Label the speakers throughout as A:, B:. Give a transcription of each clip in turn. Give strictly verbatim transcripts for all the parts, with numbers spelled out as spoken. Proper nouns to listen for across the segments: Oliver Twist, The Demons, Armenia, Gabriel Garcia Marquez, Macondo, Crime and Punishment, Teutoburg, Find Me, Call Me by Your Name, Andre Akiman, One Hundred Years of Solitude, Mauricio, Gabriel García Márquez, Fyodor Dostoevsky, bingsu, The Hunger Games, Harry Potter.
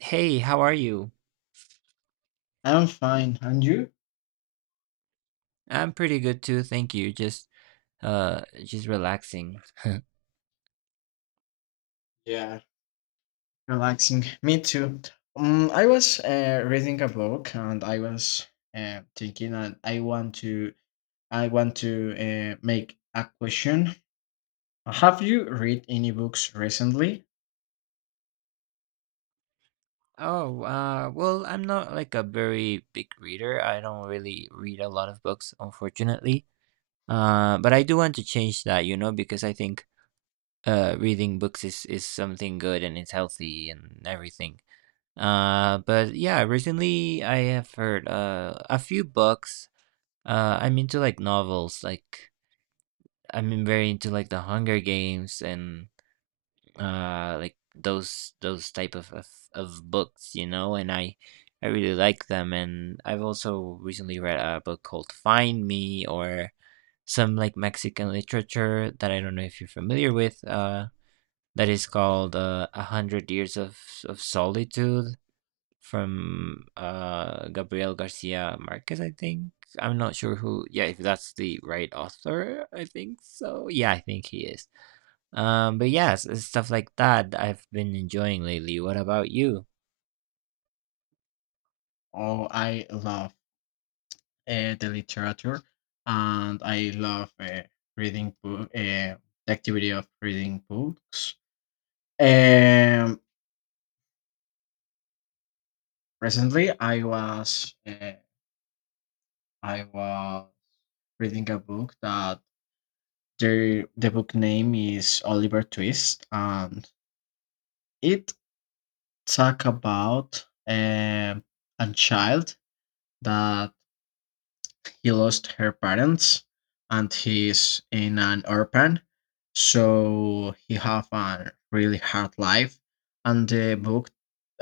A: Hey, how are you?
B: I'm fine. And you?
A: I'm pretty good too, thank you. Just uh just relaxing.
B: Yeah, relaxing. Me too. Um, I was uh, reading a book and I was uh, thinking that I want to I want to uh, make a question. Have you read any books recently?
A: Oh, uh well, I'm not like a very big reader. I don't really read a lot of books, unfortunately. Uh but I do want to change that, you know, because I think uh reading books is is something good and it's healthy and everything. Uh but yeah, recently I have heard uh a few books. Uh I'm into like novels, like I'm very into like The Hunger Games and uh like those those type of, of of books, you know. And i i really like them, and I've also recently read a book called Find Me. Or some like Mexican literature that I don't know if you're familiar with, uh that is called uh, A Hundred Years of of Solitude from uh Gabriel Garcia Marquez, I think. I'm not sure who. Yeah, if that's the right author. I think so, yeah, I think he is. um, but yes, it's stuff like that that I've been enjoying lately. What about you?
B: Oh, I love uh, the literature, and I love uh, reading book, uh, the activity of reading books. Um, Recently I was uh, I was reading a book that The the book name is Oliver Twist, and it talk about um, a child that he lost her parents, and he's in an orphan, so he have a really hard life. And the book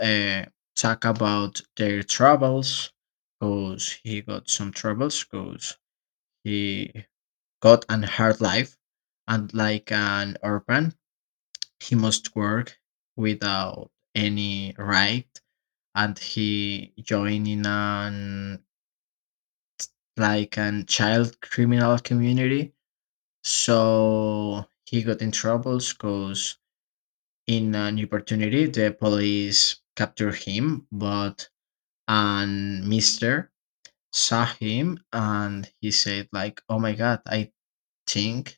B: uh, talk about their troubles, cause he got some troubles, cause he got an hard life, and like an orphan he must work without any right, and he joined in an like an child criminal community, so he got in troubles because in an opportunity the police captured him, but an mister saw him and he said like, oh my god, I think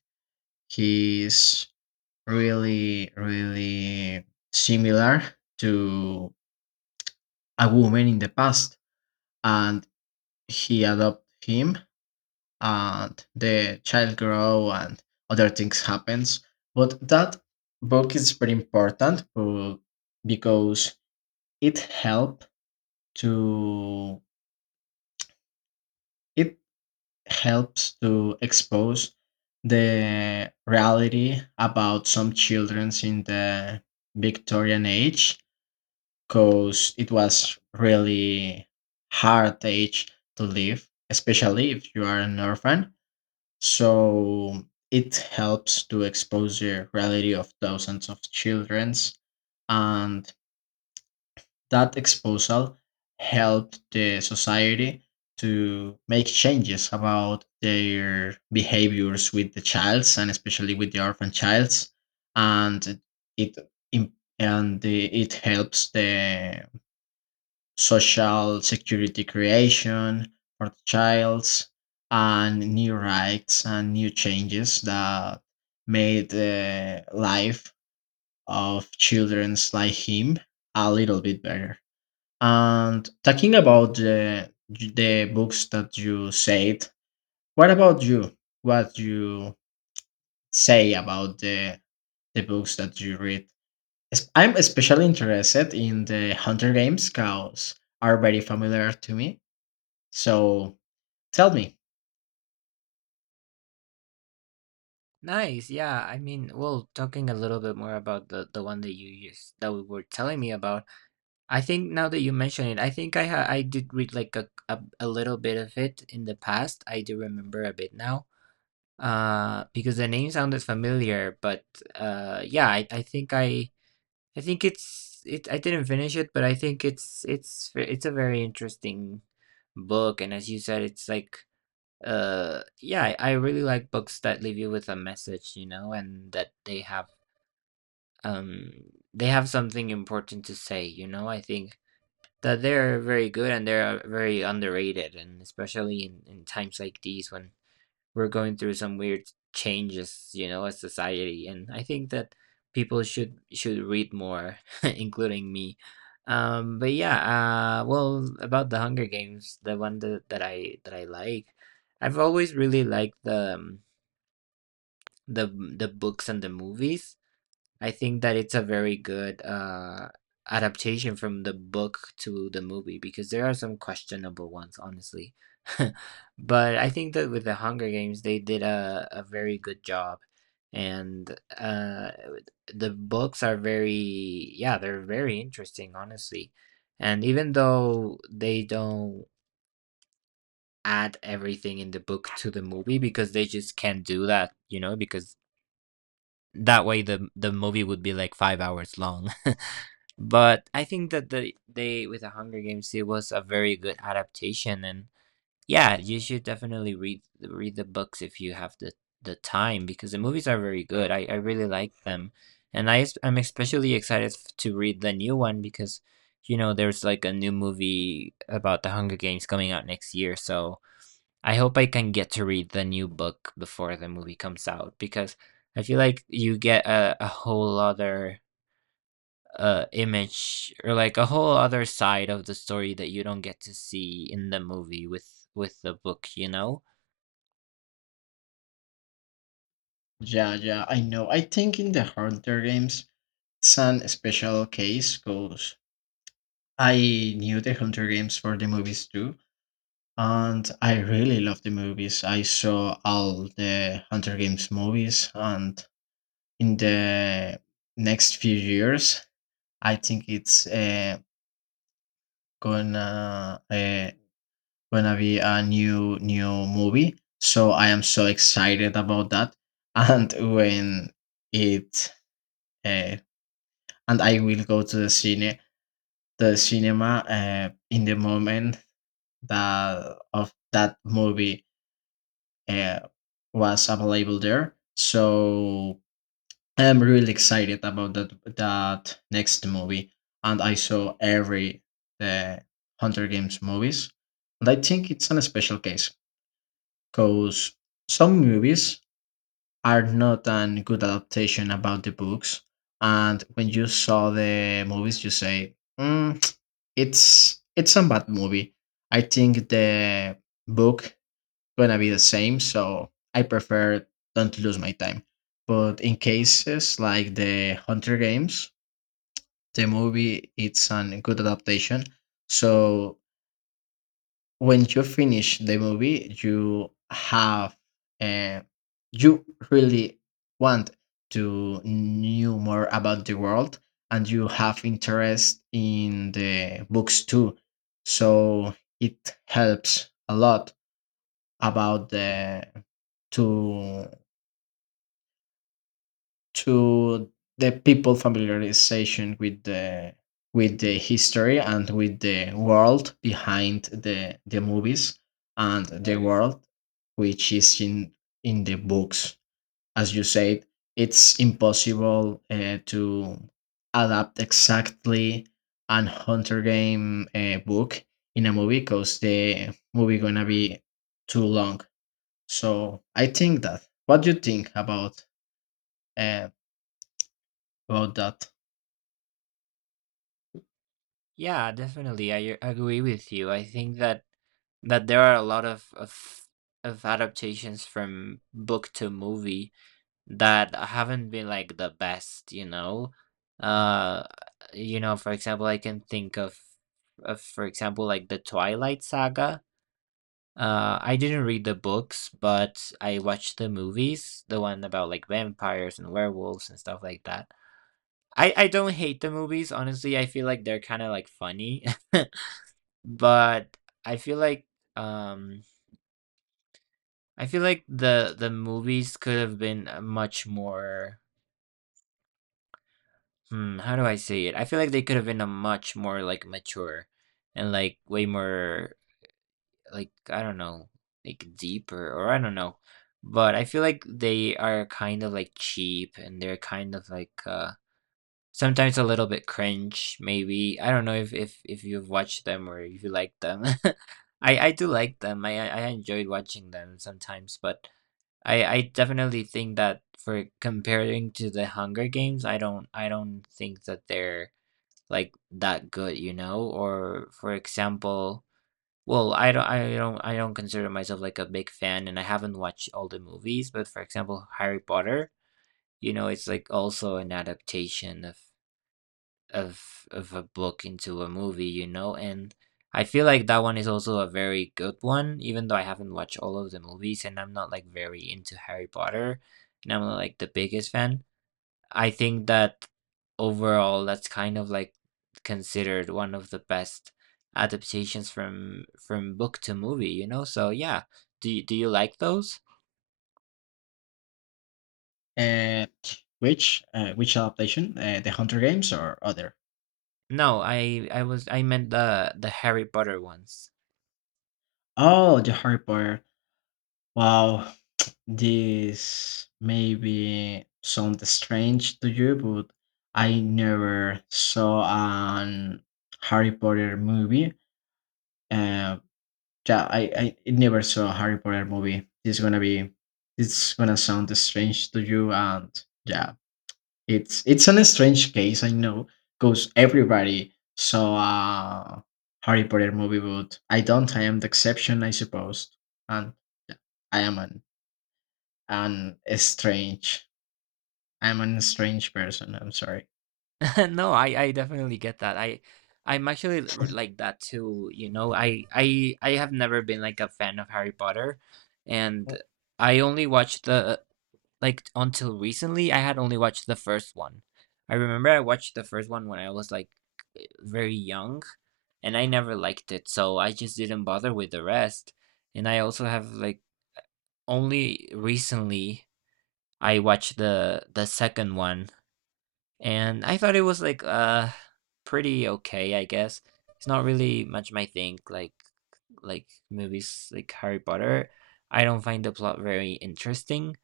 B: he's really really similar to a woman in the past, and he adopted him, and the child grow and other things happens, but that book is very important uh, because it help to it helps to expose the reality about some children in the Victorian age, because it was really hard age to live, especially if you are an orphan. So it helps to expose the reality of thousands of childrens, and that exposure helped the society to make changes about their behaviors with the childs and especially with the orphan childs, and it im- and the, it helps the social security creation for the childs, and new rights and new changes that made the life of childrens like him a little bit better. And talking about the the books that you said, what about you? What you say about the the books that you read? Es- I'm especially interested in the Hunter Games because are very familiar to me. So tell me.
A: Nice. Yeah. I mean, well, talking a little bit more about the the one that you used that we were telling me about. I think now that you mention it, I think I ha I did read like a, a a little bit of it in the past. I do remember a bit now. Uh because the name sounded familiar, but uh yeah, I, I think i i think it's it I didn't finish it, but I think it's it's it's a very interesting book, and as you said, it's like uh yeah. i, I really like books that leave you with a message, you know, and that they have um they have something important to say, you know. I think that they're very good and they're uh, very underrated, and especially in, in times like these when we're going through some weird changes, you know, as society, and I think that people should should read more, including me. Um, but yeah, uh, well, about the Hunger Games, the one that, that I that I like, I've always really liked the um, the the books and the movies. I think that it's a very good uh, adaptation from the book to the movie because there are some questionable ones, honestly. but I think that with the Hunger Games, they did a, a very good job. And uh, the books are very, yeah, they're very interesting, honestly. And even though they don't add everything in the book to the movie because they just can't do that, you know, because that way the the movie would be like five hours long, but I think that the they with the Hunger Games it was a very good adaptation, and yeah, you should definitely read read the books if you have the the time because the movies are very good. I I really like them, and I es- I'm especially excited f- to read the new one because you know there's like a new movie about the Hunger Games coming out next year, so I hope I can get to read the new book before the movie comes out because I feel like you get a, a whole other uh image, or like a whole other side of the story that you don't get to see in the movie with with the book, you know.
B: Yeah, yeah, I know. I think in the Hunter games, it's an special case because I knew the Hunter games for the movies too. And I really love the movies. I saw all the Hunter Games movies, and in the next few years, I think it's uh, gonna uh, gonna be a new new movie. So I am so excited about that. And when it uh, and I will go to the cine the cinema uh, in the moment that of that movie uh, was available there. So I'm really excited about that that next movie, and I saw every the Hunter Games movies, and I think it's an special case because some movies are not a good adaptation about the books. And when you saw the movies, you say, mm, "It's it's a bad movie." I think the book gonna be the same, so I prefer don't lose my time. But in cases like the Hunter Games, the movie it's a good adaptation, so when you finish the movie you have uh, you really want to know more about the world, and you have interest in the books too, so it helps a lot about the to to the people familiarization with the with the history and with the world behind the the movies and the world which is in in the books. As you said, it's impossible uh, to adapt exactly an hunter game uh, book in a movie because the movie gonna be too long, so I think that what do you think about uh, about that?
A: Yeah, definitely, I agree with you. I think that that there are a lot of of, of adaptations from book to movie that haven't been like the best, you know. uh you know, for example, I can think of of for example, like the Twilight saga. Uh, I didn't read the books, but I watched the movies, the one about like vampires and werewolves and stuff like that. I I don't hate the movies, honestly. I feel like they're kind of like funny, but I feel like um I feel like the the movies could have been a much more hmm, how do I say it? I feel like they could have been a much more like mature and like way more like, I don't know, like deeper, or I don't know. But I feel like they are kind of like cheap and they're kind of like uh sometimes a little bit cringe maybe. I don't know if if if you've watched them, or if you like them. I I do like them. I I I enjoyed watching them sometimes, but I I definitely think that for comparing to the Hunger Games, I don't I don't think that they're like that good, you know? Or for example, well, I don't I don't I don't consider myself like a big fan, and I haven't watched all the movies, but for example, Harry Potter, you know, it's like also an adaptation of of of a book into a movie, you know. And I feel like that one is also a very good one, even though I haven't watched all of the movies and I'm not like very into Harry Potter, and I'm not like the biggest fan. I think that overall, that's kind of like considered one of the best adaptations from from book to movie, you know? So yeah, do you, do you like those?
B: Uh, which uh, which adaptation? Uh, the Hunter Games or other?
A: No, I I was I meant the the Harry Potter ones.
B: Oh, the Harry Potter. Wow, this maybe sound strange to you, but I never saw an Harry Potter movie. Uh, yeah, I, I I never saw a Harry Potter movie. This gonna be, it's gonna sound strange to you, and yeah, It's it's an strange case, I know, because everybody saw a Harry Potter movie, but I don't. I am the exception, I suppose, and I am an an a strange. I'm an strange person. I'm sorry.
A: No, I I definitely get that. I I'm actually l- like that too, you know. I I I have never been like a fan of Harry Potter, and
B: Mm,
A: I only watched the like, until recently, I had only watched the first one. I remember I watched the first one when I was, like, very young, and I never liked it, so I just didn't bother with the rest, and I also have, like only recently, I watched the the second one, and I thought it was, like, uh, pretty okay, I guess. It's not really much my thing, like like movies like Harry Potter. I don't find the plot very interesting,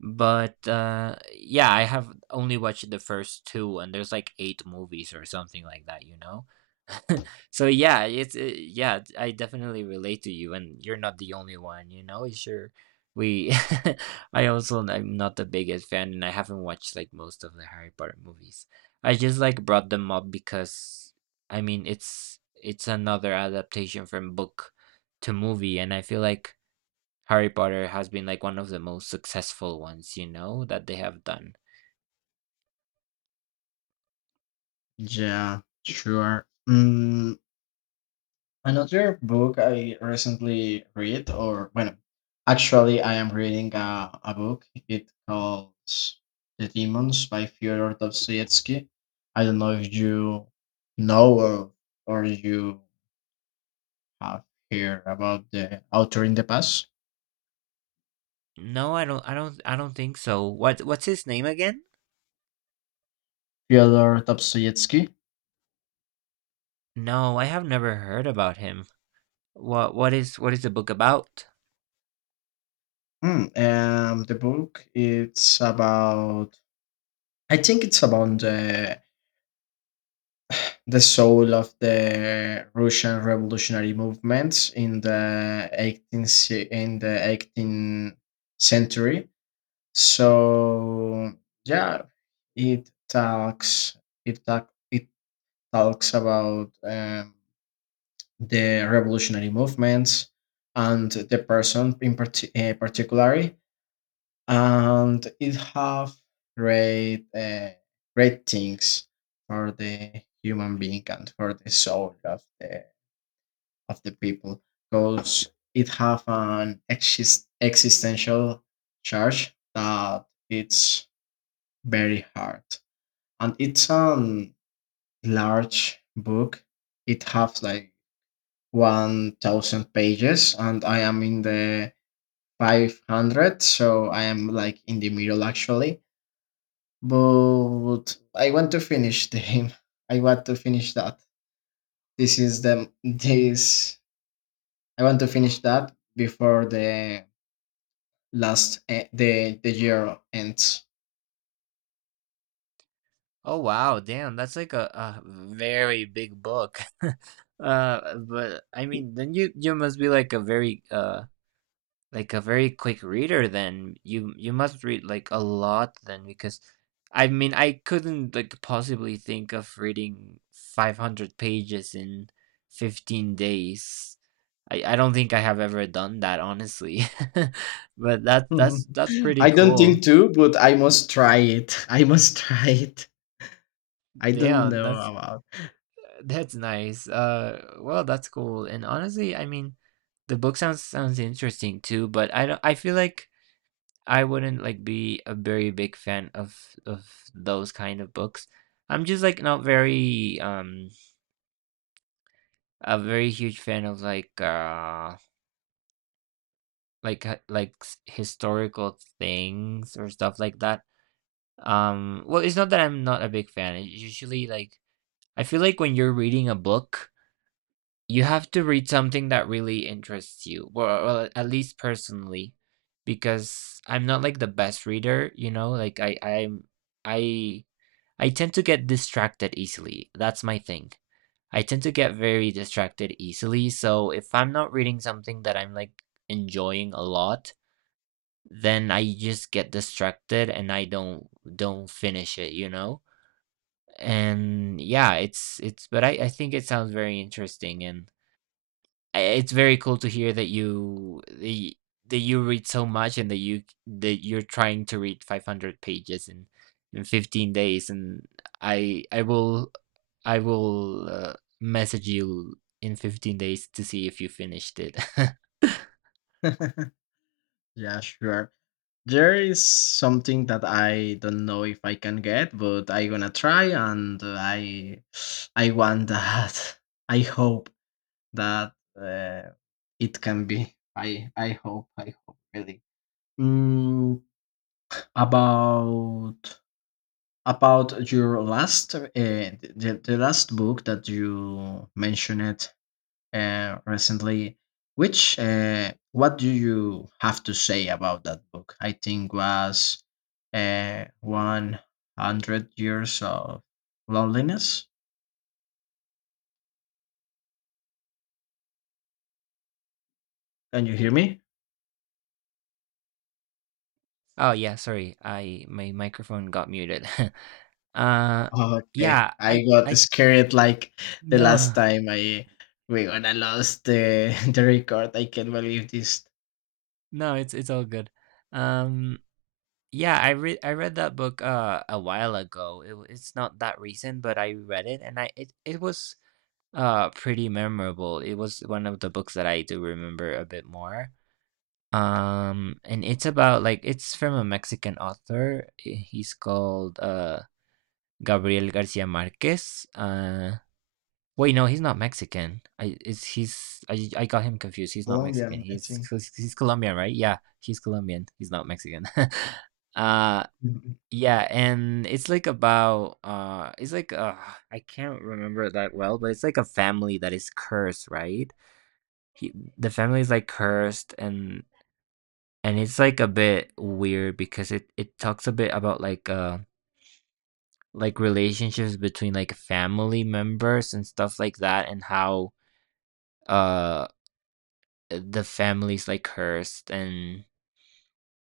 A: but, uh, yeah, I have only watched the first two, and there's, like, eight movies or something like that, you know? So, yeah, it's, uh yeah, d- I definitely relate to you, and you're not the only one, you know? Sure, we I also n- I'm not the biggest fan, and I haven't watched, like, most of the Harry Potter movies. I just, like, brought them up because, I mean, it's it's another adaptation from book to movie, and I feel like Harry Potter has been like one of the most successful ones, you know, that they have done.
B: yeah, sure. Mm, another book I recently read, or well, actually, I am reading a, a book. It calls The Demons by Fyodor Dostoevsky. I don't know if you know or, or you have heard about the author in the past,
A: No, I don't I don't I don't think so. What what's his name again?
B: Fyodor Dostoevsky.
A: No, I have never heard about him. What what is what is the book about?
B: Hmm, um, the book it's about. I think it's about the the soul of the Russian revolutionary movements in the eighteenth ce- in the eighteenth century. So yeah, it talks it talk, it talks about um, the revolutionary movements and the person in parti- uh, particularly, and it have great uh, great things for the human being and for the soul of the of the people because it have an exist- existential charge that it's very hard, and it's an large book. It have like one thousand pages, and I am in the five hundred, so I am like in the middle actually, but I want to finish the game. I want to finish that. This is the this I want to finish that before the last eh, the the year ends.
A: Oh wow, damn, that's like a, a very big book. uh but I mean, then you you must be like a very uh like a very quick reader then. You you must read like a lot then because I mean I couldn't like possibly think of reading five hundred pages in fifteen days. I, I don't think I have ever done that, honestly. But that that's that's pretty
B: I don't
A: cool.
B: think too, but I must try it. I must try it. I don't
A: Damn,
B: know
A: that's
B: about.
A: that's nice. Uh well, that's cool. And honestly, I mean the book sounds sounds interesting too, but I don't I feel like I wouldn't like be a very big fan of of those kind of books. I'm just like not very um a very huge fan of like uh like h- like s- historical things or stuff like that. Um well, it's not that I'm not a big fan. It usually like I feel like when you're reading a book, you have to read something that really interests you. Well, well, at least personally, because I'm not like the best reader, you know, like I I'm I I tend to get distracted easily. That's my thing. I tend to get very distracted easily. So if I'm not reading something that I'm like enjoying a lot, then I just get distracted and I don't don't finish it, you know? And yeah, it's it's but I I think it sounds very interesting, and I- it's very cool to hear that you that y- that you read so much, and that you that you're trying to read five hundred pages in in fifteen days, and I I will i will uh, message you in fifteen days to see if you finished it.
B: Yeah, sure. There is something that I don't know if I can get, but I gonna try, and I I want that. I hope that uh, it can be. I I hope. I hope really. Mm, about about your last uh, the, the last book that you mentioned uh, recently, which uh, what do you have to say about that book? I think was uh, one hundred years of loneliness. Can you hear me?
A: Oh yeah, sorry, I my microphone got muted. uh
B: Okay,
A: yeah,
B: I
A: I
B: got
A: I
B: scared like the last
A: no.
B: time. I We gonna lost the the record. I can't believe this.
A: No, it's it's all good. um Yeah, I read I read that book uh a while ago. It, w- it's not that recent, but I read it, and I it, it was uh pretty memorable. It was one of the books that I do remember a bit more. Um and it's about like it's from a Mexican author. I- He's called uh Gabriel Garcia Marquez. Uh wait, no, he's not Mexican. I it's he's I I got him confused. He's not Mexican.
B: Colombian, I
A: He's
B: think.
A: he's Colombian, right? Yeah, he's Colombian. He's not Mexican. uh
B: Mhm.
A: yeah, and it's like about uh it's like uh I can't remember it that well, but it's like a family that is cursed, right? He, the family is like cursed, and and it's like a bit weird because it it talks a bit about like uh like relationships between like family members and stuff like that, and how uh the family's like cursed, and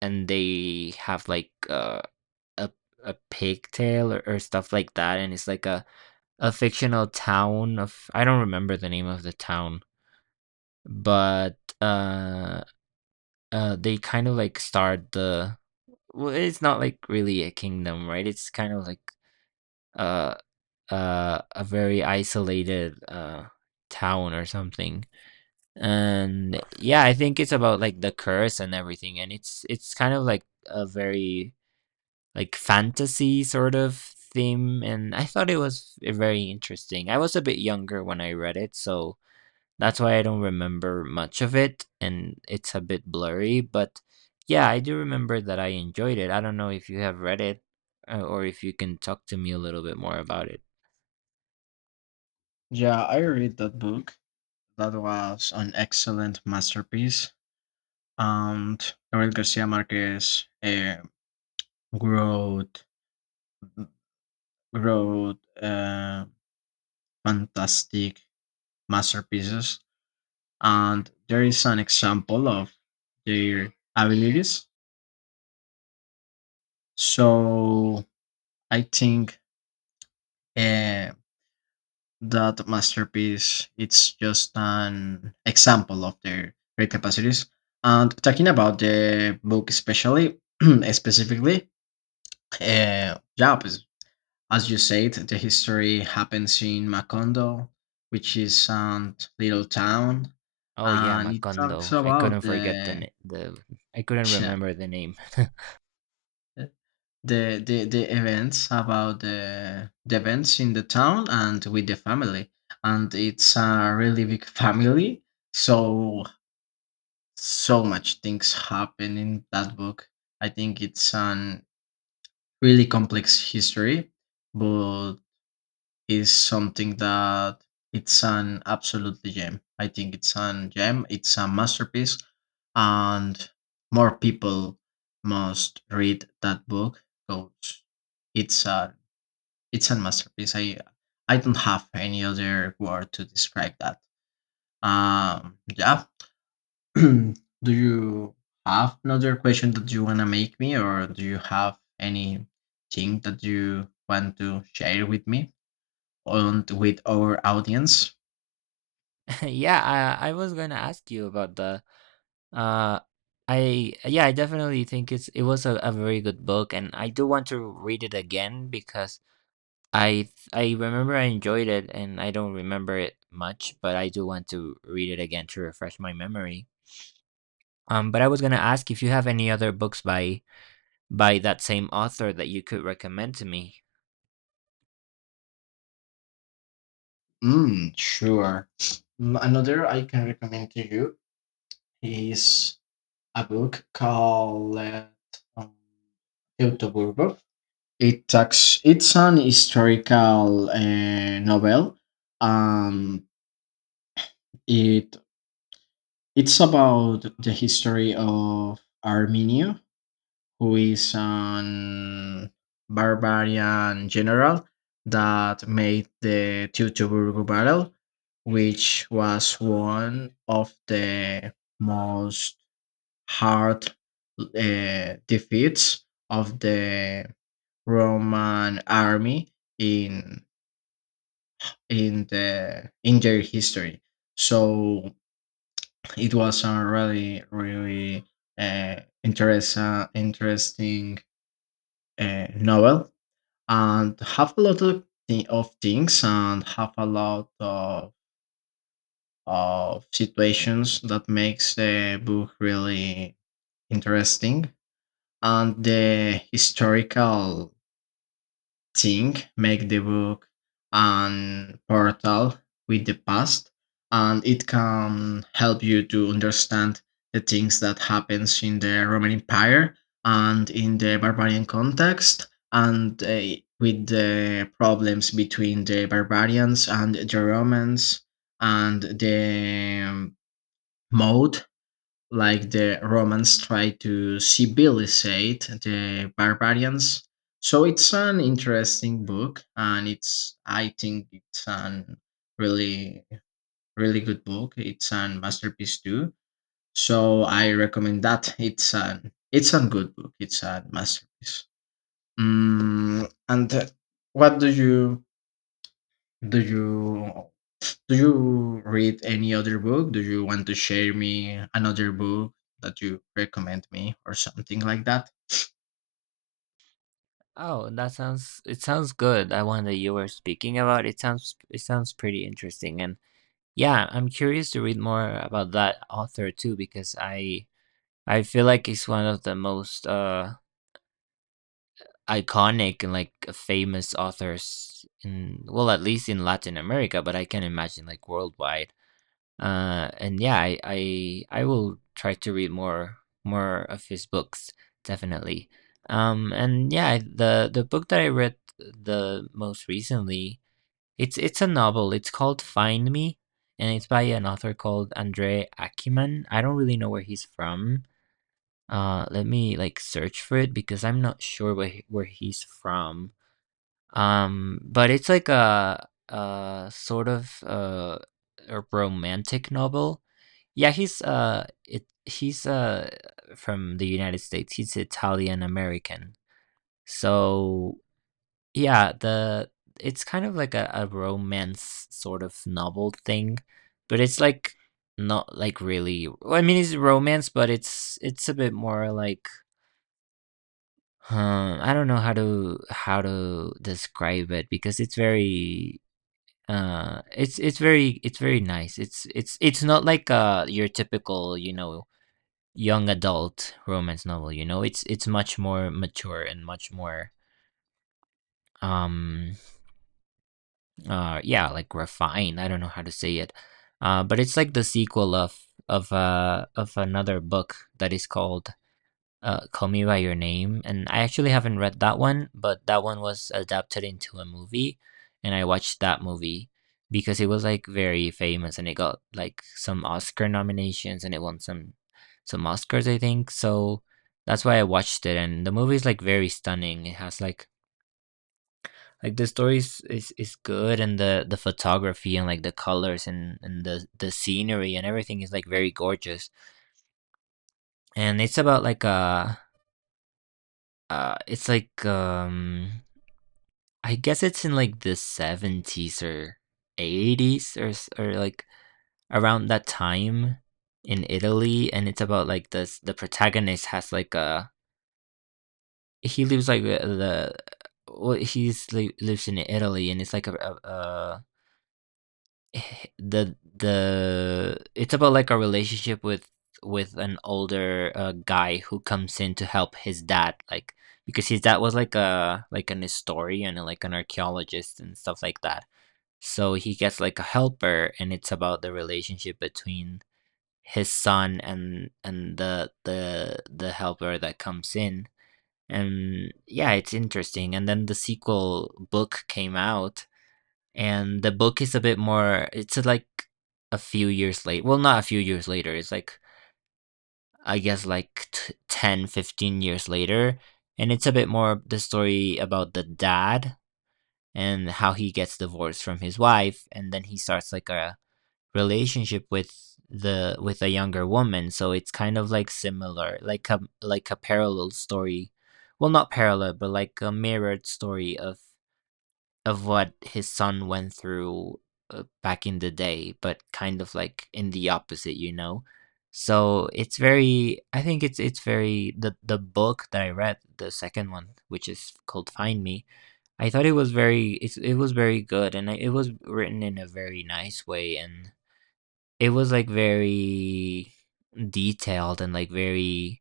A: and they have like uh a a pigtail, or, or stuff like that, and it's like a a fictional town of, I don't remember the name of the town, but uh, uh they kind of like start the well, it's not like really a kingdom, right? It's kind of like uh uh a very isolated uh town or something. And yeah, I think it's about like the curse and everything, and it's it's kind of like a very like fantasy sort of theme, and I thought it was very interesting. I was a bit younger when I read it, so that's why I don't remember much of it and it's a bit blurry, but yeah, I do remember that I enjoyed it. I don't know if you have read it, uh, or if you can talk to me a little bit more about it.
B: Yeah, I read that book. That was an excellent masterpiece. And Gabriel Garcia Marquez uh, wrote wrote uh, fantastic masterpieces, and there is an example of their abilities. So I think uh, that masterpiece it's just an example of their great capacities. And talking about the book, especially specifically, Uh, yeah, but as you said, the history happens in Macondo, which is a little town,
A: Oh yeah,
B: and it talks
A: Macondo. I
B: about
A: couldn't
B: the
A: forget the na- the I couldn't
B: yeah,
A: remember the name.
B: the the the events about the the events in the town and with the family, and it's a really big family, so so much things happen in that book. I think it's an really complex history, but is something that it's an absolutely gem. I think it's an gem. It's a masterpiece, and more people must read that book because it's a it's a masterpiece. I I don't have any other word to describe that. Um, yeah. Do you have another question that you wanna make me, or do you have anything that you want to share with me and with our audience?
A: Yeah, I, I was going to ask you about the Uh, I Yeah, I definitely think it's it was a, a very good book, and I do want to read it again because I I remember I enjoyed it, and I don't remember it much, but I do want to read it again to refresh my memory. Um, but I was gonna ask if you have any other books by by that same author that you could recommend to me.
B: Mm, sure. Mm, another I can recommend to you is a book called um, Teutoburgo. It talks, it's an historical uh, novel. Um, it it's about the history of Armenia, who is an barbarian general that made the Teutoburg battle, which was one of the most hard uh, defeats of the Roman army in in the in their history. So it was a really really uh, interest interesting uh, novel and have a lot of, thi- of things and have a lot of, of situations that makes the book really interesting, and the historical thing make the book an portal with the past, and it can help you to understand the things that happens in the Roman empire and in the barbarian context, and uh, with the problems between the barbarians and the Romans, and the um, mode like the Romans tried to civilizate the barbarians. So it's an interesting book, and it's I think it's an really really good book. It's an masterpiece too. So I recommend that. It's an it's a good book. It's a masterpiece. Mm, and uh, what do you do you do you read any other book? Do you want to share me another book that you recommend me or something like that?
A: Oh, that sounds it sounds good. That one that you were speaking about, it sounds it sounds pretty interesting, and yeah, I'm curious to read more about that author too because I I feel like he's one of the most uh iconic and like famous authors in, well, at least in Latin America, but I can imagine like worldwide. Uh and yeah, I I, I will try to read more more of his books, definitely. Um and yeah, the the book that I read the most recently, it's it's a novel. It's called Find Me, and it's by an author called Andre Akiman. I don't really know where he's from. Uh, let me like search for it because I'm not sure where he- where he's from. Um, but it's like a a sort of uh a romantic novel. Yeah, he's uh it he's uh from the United States. He's Italian American. So yeah, the it's kind of like a, a romance sort of novel thing, but it's like, not like really. I mean, it's romance, but it's it's a bit more like. Huh, I don't know how to how to describe it because it's very uh it's it's very it's very nice. It's it's it's not like uh your typical, you know, young adult romance novel, you know. It's it's much more mature and much more um uh yeah, like refined. I don't know how to say it. Uh but it's like the sequel of of uh of another book that is called, uh, Call Me by Your Name, and I actually haven't read that one, but that one was adapted into a movie, and I watched that movie because it was like very famous, and it got like some Oscar nominations, and it won some some Oscars, I think. So that's why I watched it, and the movie is like very stunning. It has like like the story is, is, is good, and the, the photography, and like the colors, and, and the, the scenery and everything is like very gorgeous. And it's about like a, uh, it's like, um I guess it's in like the seventies or eighties, or s- or like around that time in Italy. And it's about like this the protagonist has like a, he lives like uh, the well, he's li- lives in Italy, and it's like a, a, a h- the the it's about like a relationship with with an older, uh, guy who comes in to help his dad, like, because his dad was like a like an historian and like an archaeologist and stuff like that. So he gets like a helper, and it's about the relationship between his son and and the the the helper that comes in. And yeah, it's interesting. And then the sequel book came out, and the book is a bit more. It's like a few years late. Well, not a few years later. It's like, I guess, like t- ten, fifteen years later, and it's a bit more the story about the dad and how he gets divorced from his wife, and then he starts like a relationship with the with a younger woman. So it's kind of like similar, like a, like a parallel story. Well, not parallel, but like a mirrored story of of what his son went through, uh, back in the day, but kind of like in the opposite, you know so it's very, I think it's it's very, the the book that I read, the second one, which is called Find Me, I thought it was very it's, it was very good, and it was written in a very nice way. And it was, like, very detailed and, like, very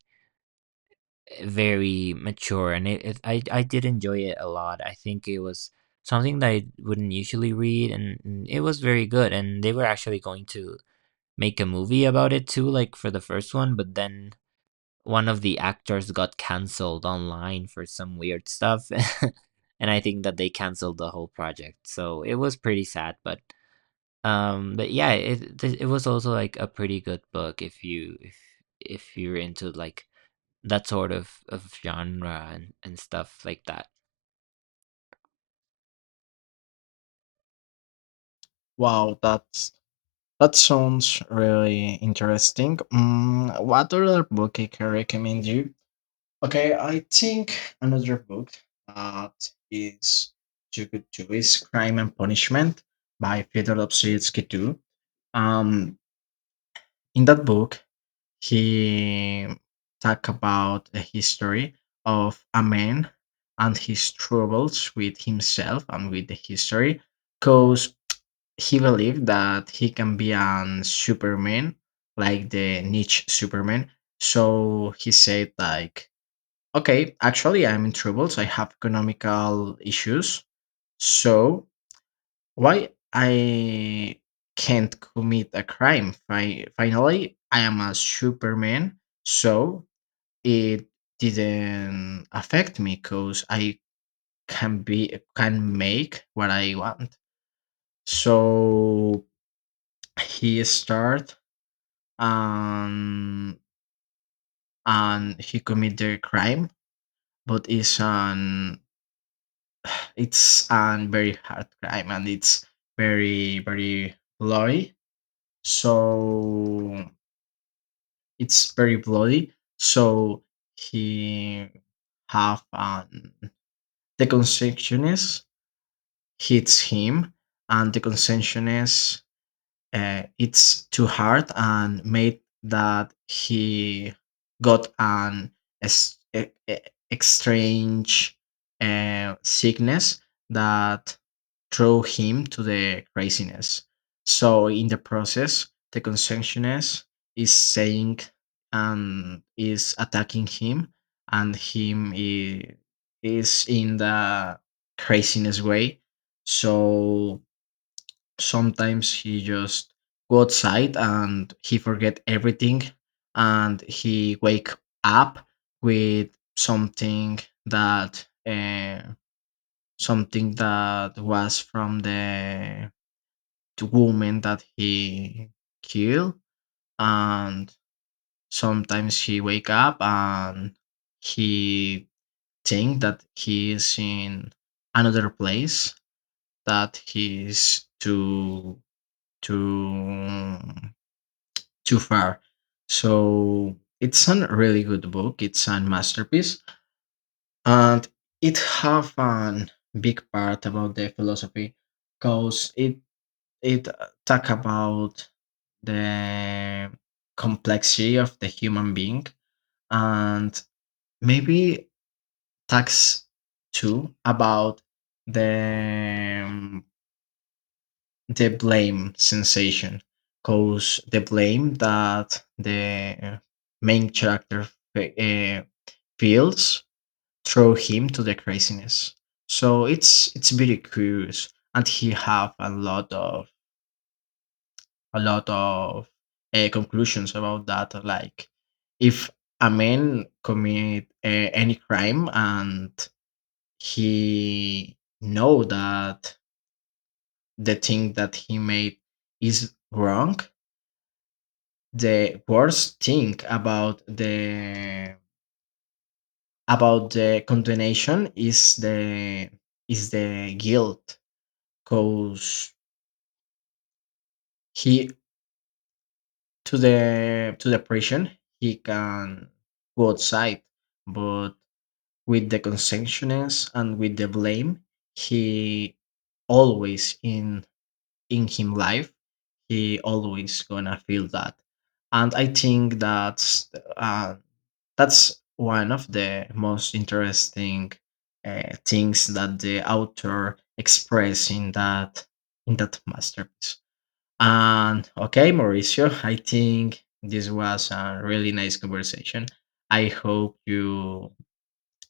A: very mature, and it it I I did enjoy it a lot. I think it was something that I wouldn't usually read, and and it was very good, and they were actually going to make a movie about it too, like, for the first one, but then one of the actors got canceled online for some weird stuff, and I think that they canceled the whole project, so it was pretty sad, but um, but yeah, it th- it was also like a pretty good book if you if if you're into like that sort of of genre and and stuff like that.
B: Wow, that's that sounds really interesting. Mm, what other book I can recommend you? Okay, I think another book that is too good to is Crime and Punishment by Fyodor Dostoevsky too. Um, in that book, he talk about the history of a man and his troubles with himself and with the history because he believed that he can be an superman, like the Niche superman. So he said like, okay, actually I'm in troubles, I have economical issues, so why I can't commit a crime? Fi- finally I am a superman, so it didn't affect me because I can be can make what I want. So he start um and he commit the crime, but it's an it's an very hard crime, and it's very very bloody. So it's very bloody. So he have um the consequences hits him, and the consension is uh, it's too hard and made that he got an ex- e- e- exchange uh, sickness that threw him to the craziness. So in the process, the consumptionist is saying and is attacking him, and him i- is in the craziness way. So sometimes he just go outside and he forget everything, and he wake up with something that uh, something that was from the the woman that he killed, and sometimes he wake up and he think that he is in another place that he is to to too far. So it's a really good book. It's a masterpiece, and it have an big part about the philosophy, cause it it uh, talk about the complexity of the human being, and maybe talks too about the um, the blame sensation, cause the blame that the uh, main character fe- uh, feels throw him to the craziness. So it's it's very curious, and he have a lot of a lot of uh, conclusions about that, like if a man commit uh, any crime, and he know that the thing that he made is wrong, the worst thing about the about the condemnation is the is the guilt, because he to the to the prison he can go outside, but with the conscientiousness and with the blame, he always in in him life he always gonna feel that, and I think that's uh, that's one of the most interesting uh, things that the author expressed in that in that masterpiece. And okay, Mauricio, I think this was a really nice conversation. I hope you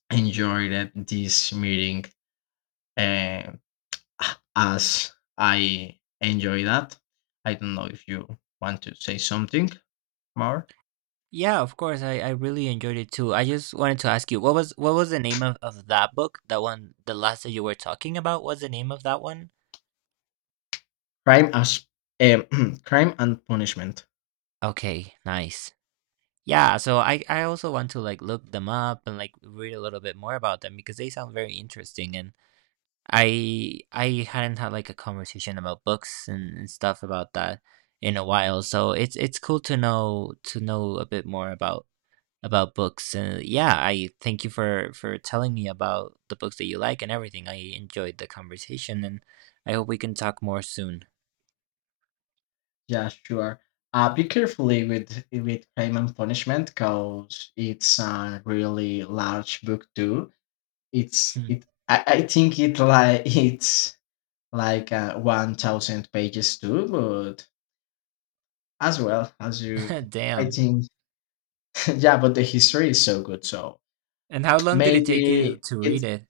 B: enjoyed it, this meeting, uh, as I enjoy that. I don't know if you want to say something more.
A: Yeah, of course, I I really enjoyed it too. I just wanted to ask you, what was what was the name of of that book? That one, the last that you were talking about, what's the name of that one?
B: Crime as um, crime and punishment.
A: Okay, nice. Yeah, so I I also want to like look them up and like read a little bit more about them because they sound very interesting. And I I hadn't had like a conversation about books and, and stuff about that in a while, so it's it's cool to know to know a bit more about about books. And yeah, I thank you for for telling me about the books that you like and everything. I enjoyed the conversation, and I hope we can talk more soon.
B: Yeah, sure. Uh, be carefully with with Crime and Punishment because it's a really large book too. It's it. I, I think it like it's like uh, one thousand pages too, but as well as you, I
A: Damn.
B: think yeah. But the history is so good, so
A: And how long did it take you
B: maybe
A: to
B: it's
A: read it?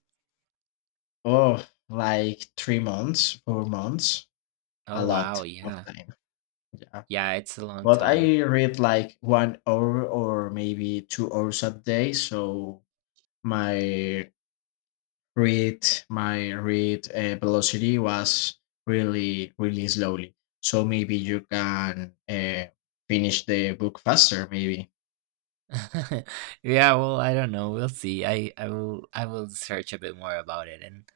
B: oh like three months, four months, a
A: Oh
B: lot
A: wow,
B: of
A: yeah.
B: time. Yeah.
A: Yeah, it's a long
B: But
A: time.
B: I read like one hour or maybe two hours a day. So my read my read uh, velocity was really really slowly. So maybe you can uh, finish the book faster. Maybe
A: Yeah, well, I don't know. We'll see. I I will I will search a bit more about it. and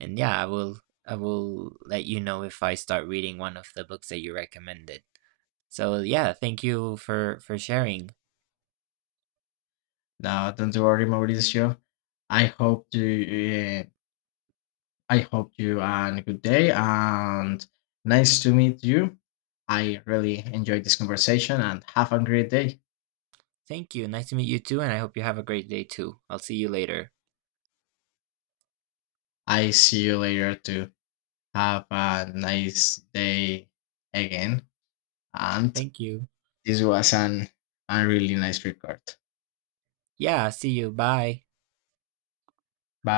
A: And yeah, I will I will let you know if I start reading one of the books that you recommended. So yeah, thank you for for sharing.
B: no, don't worry, Mauricio. I hope you. Uh, I hope you and good day and nice to meet you. I really enjoyed this conversation and have a great day.
A: Thank you. Nice to meet you too, and I hope you have a great day too. I'll see you later.
B: I see you later too. Have a nice day again. And
A: Thank you.
B: this was an, a really nice record.
A: Yeah, see you. Bye.
B: Bye.